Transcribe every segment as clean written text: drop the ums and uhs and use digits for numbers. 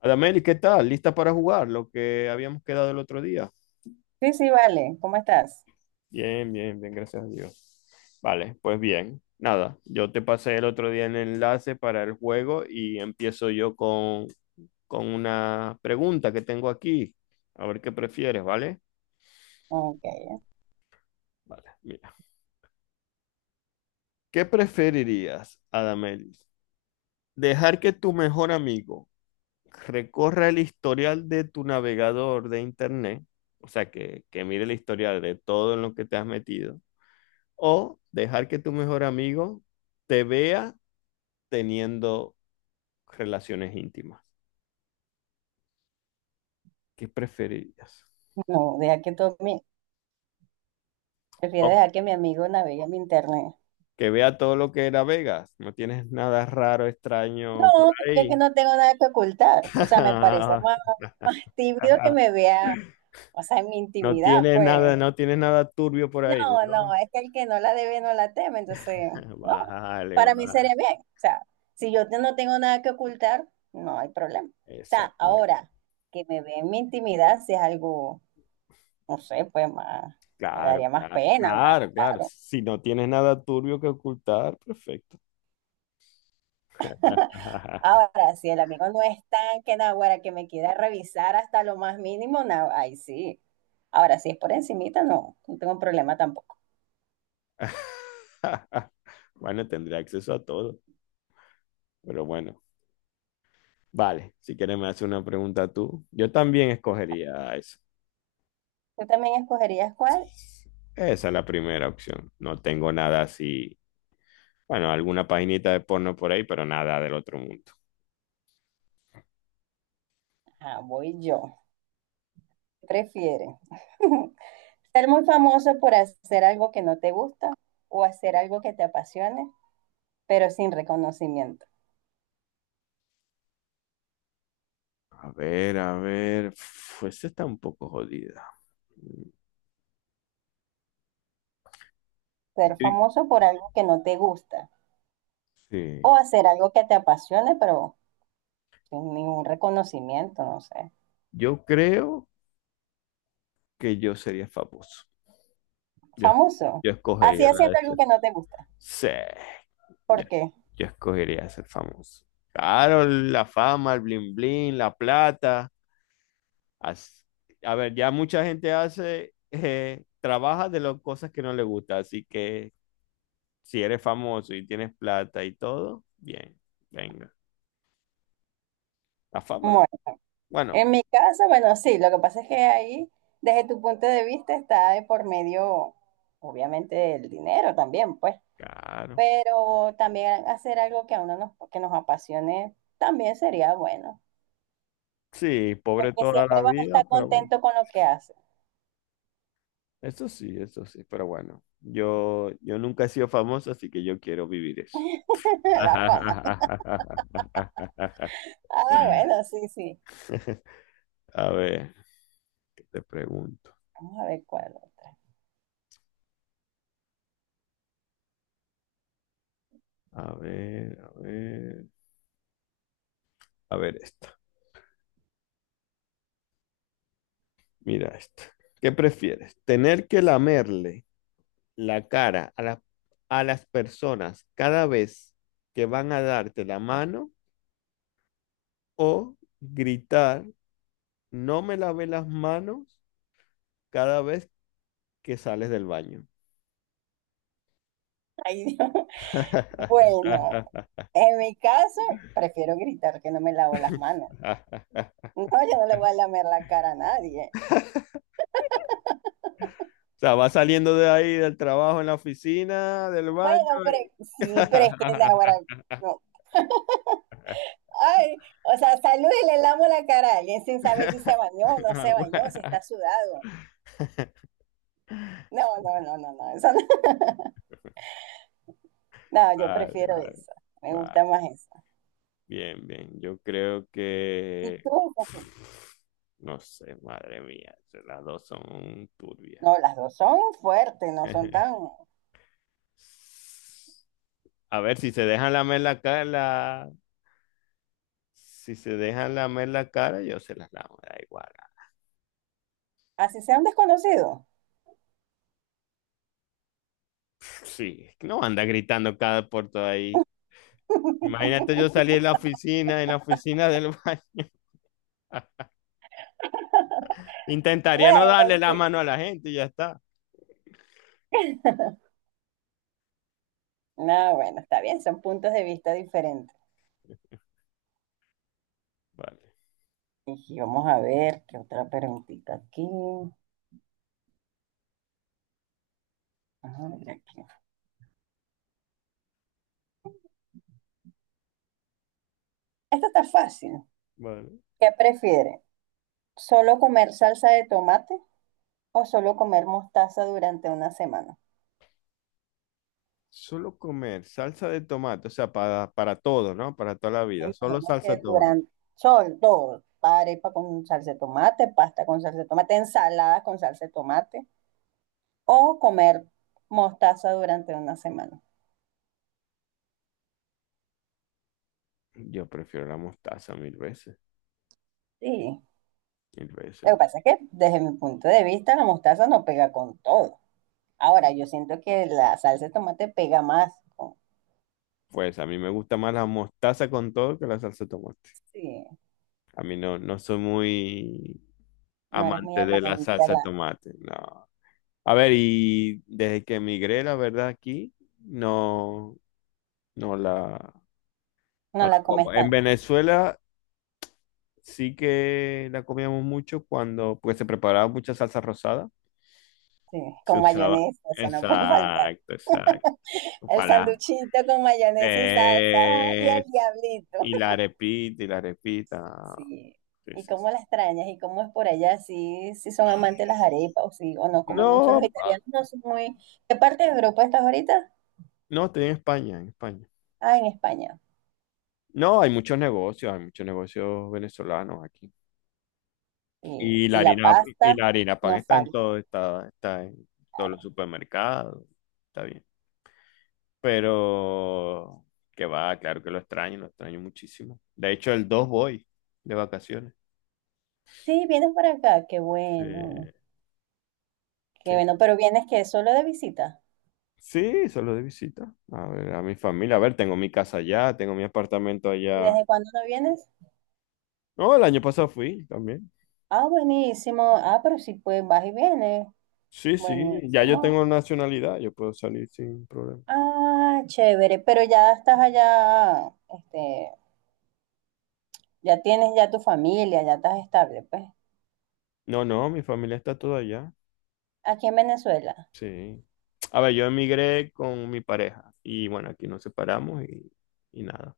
Adameli, ¿qué tal? ¿Lista para jugar? Lo que habíamos quedado el otro día. Sí, sí, vale. ¿Cómo estás? Bien, bien, bien, gracias a Dios. Vale, pues bien. Nada, yo te pasé el otro día el enlace para el juego y empiezo yo con una pregunta que tengo aquí. A ver qué prefieres, ¿vale? Ok. Vale, mira. ¿Qué preferirías, Adameli? ¿Dejar que tu mejor amigo recorra el historial de tu navegador de internet? O sea, que mire el historial de todo en lo que te has metido o dejar que tu mejor amigo te vea teniendo relaciones íntimas. ¿Qué preferirías? No, deja que tú mi... Prefiero O dejar que mi amigo navegue mi internet. que vea todo lo que era Vegas. No tienes nada raro, extraño por No, porque es que ahí. no tengo nada que ocultar. O sea, me parece más, más tímido que me vea, o sea, en mi No intimidad, tienes nada, pues. no tienes nada turbio por ahí, No, no, ¿no? es que el que no la debe no la teme, entonces, no. Vale, Para mí vale. sería bien. O sea, no tengo nada que ocultar, no hay problema. O sea, Exacto. ahora que me ve en mi intimidad, si es algo, no sé, pues más, me Claro, daría más claro, pena, más, claro, claro. claro. Si no tienes nada turbio que ocultar, perfecto. Ahora, si el amigo no es tan que naguará que me quiera revisar hasta lo más mínimo, nah, ay sí. Ahora, si es por encimita, no, no tengo problema tampoco. Bueno, tendré acceso a todo, pero bueno. Vale, si quieres me haces una pregunta tú. Yo también escogería eso. ¿Tú también escogerías cuál? Esa es la primera opción. No tengo nada así. Bueno, alguna paginita de porno por ahí, pero nada del otro mundo. Ah, voy yo. ¿Qué prefieres? ¿Ser muy famoso por hacer algo que no te gusta o hacer algo que te apasione, pero sin reconocimiento? A ver, a ver. Uf, esa está un poco jodida. Ser Sí. famoso por algo que no te gusta o Sí. hacer algo que te apasione, pero sin ningún reconocimiento, no sé. Yo creo que yo sería famoso. Yo, Famoso. yo Así escogería la haciendo de algo ser. que no te gusta. Sí. Yo, ¿Por qué? yo escogería ser famoso. Claro, la fama, el bling bling, la plata. As- a ver, ya mucha gente hace, trabaja de las cosas que no le gusta, así que si eres famoso y tienes plata y todo, bien, venga. La fama, Bueno, bueno, en mi caso, bueno, sí, lo que pasa es que ahí, desde tu punto de vista, está de por medio, obviamente, el dinero también, pues, claro. pero también hacer algo que que nos apasione también sería bueno, Sí, pobre porque toda la siempre vas a vida, estar pero bueno, contento con lo que haces, eso sí, pero bueno, yo nunca he sido famoso, así que yo quiero vivir eso. la fama. Ah, bueno, sí, sí. A ver, ¿qué te pregunto? Vamos a ver cuál otra. A ver, a ver, a ver esto. Mira esto. ¿Qué prefieres? ¿Tener que lamerle la cara a las personas cada vez que van a darte la mano o gritar, no me lavé las manos cada vez que sales del baño? Ay, Dios. Bueno, en mi caso, prefiero gritar que no me lavo las manos. No, yo no le voy a lamer la cara a nadie. O sea, va saliendo de ahí del trabajo en la oficina, del baño. Bueno, pero y- sí, pero es que ahora no. Ay, o sea, salud y le lamo la cara a alguien sin saber si se bañó o no se bañó, si está sudado. No, no, no, no, no, eso no. No, yo Vale, prefiero vale, eso. Me gusta vale. más eso. Bien, bien. Yo creo Tú. que... No sé, madre mía. Las dos son turbias. No, las dos son fuertes, no son tan. A ver, si se dejan lamer la cara, si se dejan lamer la cara, yo se las lamo, da igual. Así sean desconocidos. Sí, es que no anda gritando cada puerto ahí. Imagínate yo salir de la oficina, en la oficina del baño. Intentaría no Bueno, darle la mano a la gente y ya está. no, bueno, está bien, son puntos de vista diferentes. Vale, Y vamos a ver qué otra preguntita aquí. Ajá, mira aquí. Esta está fácil. vale. ¿Qué prefiere? ¿Solo comer salsa de tomate o solo comer mostaza durante una semana? Solo comer salsa de tomate, o sea, para todo, ¿no? Para toda la Me vida. Solo imagino salsa que de tomate. durante sol, todo, arepa con salsa de tomate, pasta con salsa de tomate, ensalada con salsa de tomate, o comer mostaza durante una semana. Yo prefiero la mostaza mil veces, Sí, mil veces. lo que pasa es que desde mi punto de vista la mostaza no pega con todo. Ahora, yo siento que la salsa de tomate pega más. Pues a mí me gusta más la mostaza con todo que la salsa de tomate. Sí, A mí no, no soy muy no eres muy amante de la amante, salsa de tomate, no. A ver, y desde que emigré, la verdad, aquí, no, no la, no no la la como. comes En tanto. Venezuela sí que la comíamos mucho cuando, pues se preparaba mucha salsa rosada. Sí, Se con usaba. mayonesa, eso no puede faltar. Exacto, exacto. El Para. sanduchito con mayonesa y salsa y el Eh, diablito. y la arepita, y la repita. Sí. Sí, ¿Y sí, cómo sí. las extrañas? ¿Y cómo es por allá? ¿Sí, sí son amantes de las arepas o, sí, o no comen mucho los No, ah, italianos? No son muy... ¿Qué parte de Europa estás ahorita? no, estoy en España, en España. Ah, en España. No, hay muchos negocios venezolanos aquí. Sí. Y la Y la harina, y pasta la harina pan no está en falta. todo, está en todos los Claro. supermercados, está bien. Pero que va, claro que lo extraño muchísimo. De hecho, el 2 voy de vacaciones. Sí, vienes por acá. Qué bueno. Eh, Qué Sí, bueno. Pero vienes que solo de visita. sí, solo de visita. A ver, a mi familia. A ver, tengo mi casa allá, tengo mi apartamento ¿Y allá. desde cuándo no vienes? No, el año pasado fui también. Ah, buenísimo. Ah, pero sí, pues vas y vienes. Sí, sí, ya yo Buenísimo. tengo nacionalidad, yo puedo salir sin problema. Ah, chévere, pero ya estás allá, este, ya tienes ya tu familia, ya estás estable, pues. No, no, mi familia está toda allá. Aquí en Venezuela. Sí. A ver, yo emigré con mi pareja y bueno, aquí nos separamos y nada.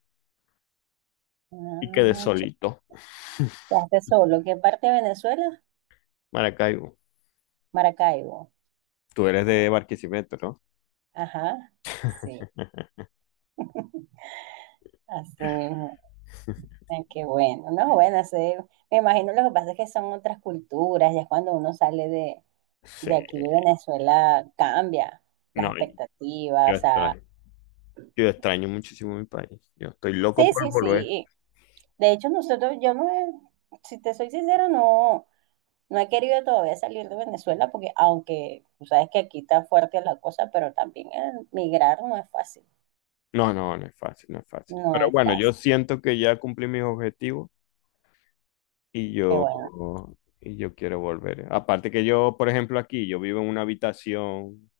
Y quedé Ah, chévere. solito. Quedaste solo. ¿Qué parte de Venezuela? Maracaibo, Maracaibo. tú eres de Barquisimeto, ¿no? Ajá. Sí, así mismo. Ah, qué bueno. No, bueno, sí, me imagino lo que pasa es que son otras culturas, ya cuando uno sale Sí. de aquí de Venezuela cambia las No, yo expectativas, o sea, estoy, yo extraño muchísimo mi país. Yo estoy loco sí, por sí, volver. sí. De hecho, nosotros, yo no, he- si te soy sincera, no. No he querido todavía salir de Venezuela porque aunque tú sabes que aquí está fuerte la cosa, pero también migrar no es fácil, No, no, no es fácil, no es fácil. no Pero es bueno, yo fácil. siento que ya cumplí mis objetivos y Qué bueno. yo, y yo quiero volver. Aparte que yo, por ejemplo, aquí, yo vivo en una habitación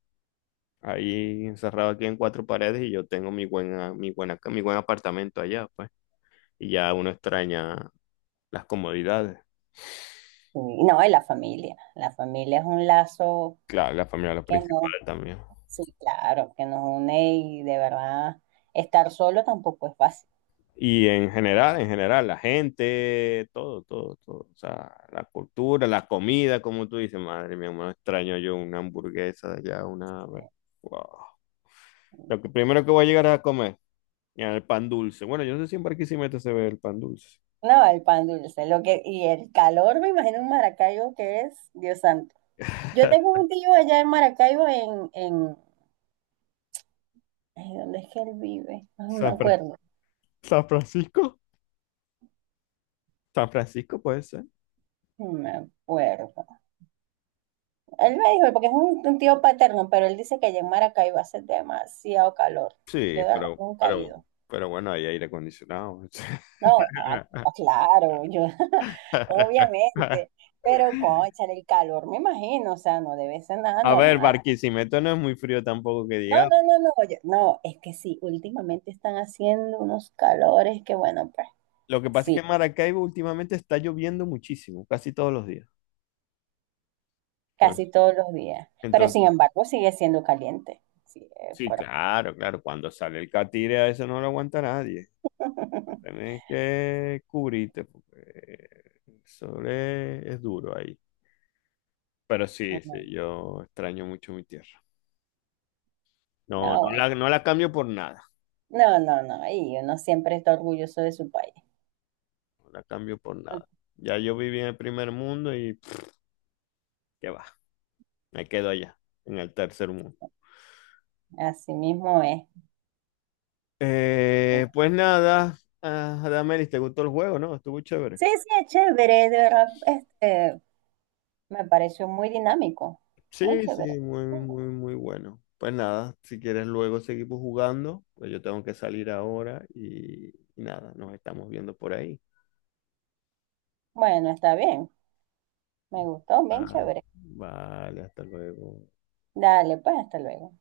ahí encerrado aquí en cuatro paredes y yo tengo mi buen apartamento allá, pues. Y ya uno extraña las comodidades. Y no, y la familia. La familia es un lazo Claro, la familia es lo que no, principal también. sí, claro, que nos une y de verdad estar solo tampoco es fácil. Y en general, la gente, todo, todo, todo. O sea, la cultura, la comida, como tú dices, madre mía, me extraño yo una hamburguesa de allá, una... Wow. Lo que primero que voy a llegar es a comer, ya, el pan dulce. Bueno, yo no sé si en Barquisimeto se ve el pan dulce. No, el pan dulce, lo que, y el calor, me imagino en Maracaibo que es, Dios santo. Yo tengo un tío allá en Maracaibo en, ay, ¿dónde es que él vive? Ay, no me San Fra- acuerdo, San Francisco, San Francisco puede ser. no me acuerdo. Él me dijo, porque es un tío paterno, pero él dice que allá en Maracaibo hace demasiado calor. Yo Sí, de verdad nunca he ido. pero bueno, hay aire acondicionado. No, ah, no, claro, yo, obviamente. Pero, cónchale, el calor, me imagino, o sea, no debe ser nada A ver, normal. Barquisimeto no es muy frío tampoco que No, diga. no, no, no, oye, no, es que sí, últimamente están haciendo unos calores que, bueno, pues Lo que pasa es sí, que en Maracaibo últimamente está lloviendo muchísimo, casi todos los días. Entonces, casi todos los días. Pero sin entonces, embargo, sigue siendo caliente. Sí, es sí, fuerte. claro, claro, cuando sale el catire a eso no lo aguanta nadie. Tienes que cubrirte porque es duro ahí. Pero sí, sí, yo extraño mucho mi tierra. No, No, bueno. No la cambio por nada, No, no, no, y uno siempre está orgulloso de su país. no la cambio por nada. Ya yo viví en el primer mundo y pff, qué va, me quedo allá, en el tercer mundo. Así mismo es. Pues nada, ah, Adamel, ¿te gustó el juego, no? Estuvo chévere. Sí, sí, es chévere, de verdad, este, me pareció muy dinámico, muy Sí, chévere. sí, muy, muy, muy bueno. Pues nada, si quieres luego seguimos jugando, pues yo tengo que salir ahora y nada, nos estamos viendo por ahí. Bueno, está bien, me gustó, bien Ah, chévere. vale, hasta luego. Dale, pues, hasta luego.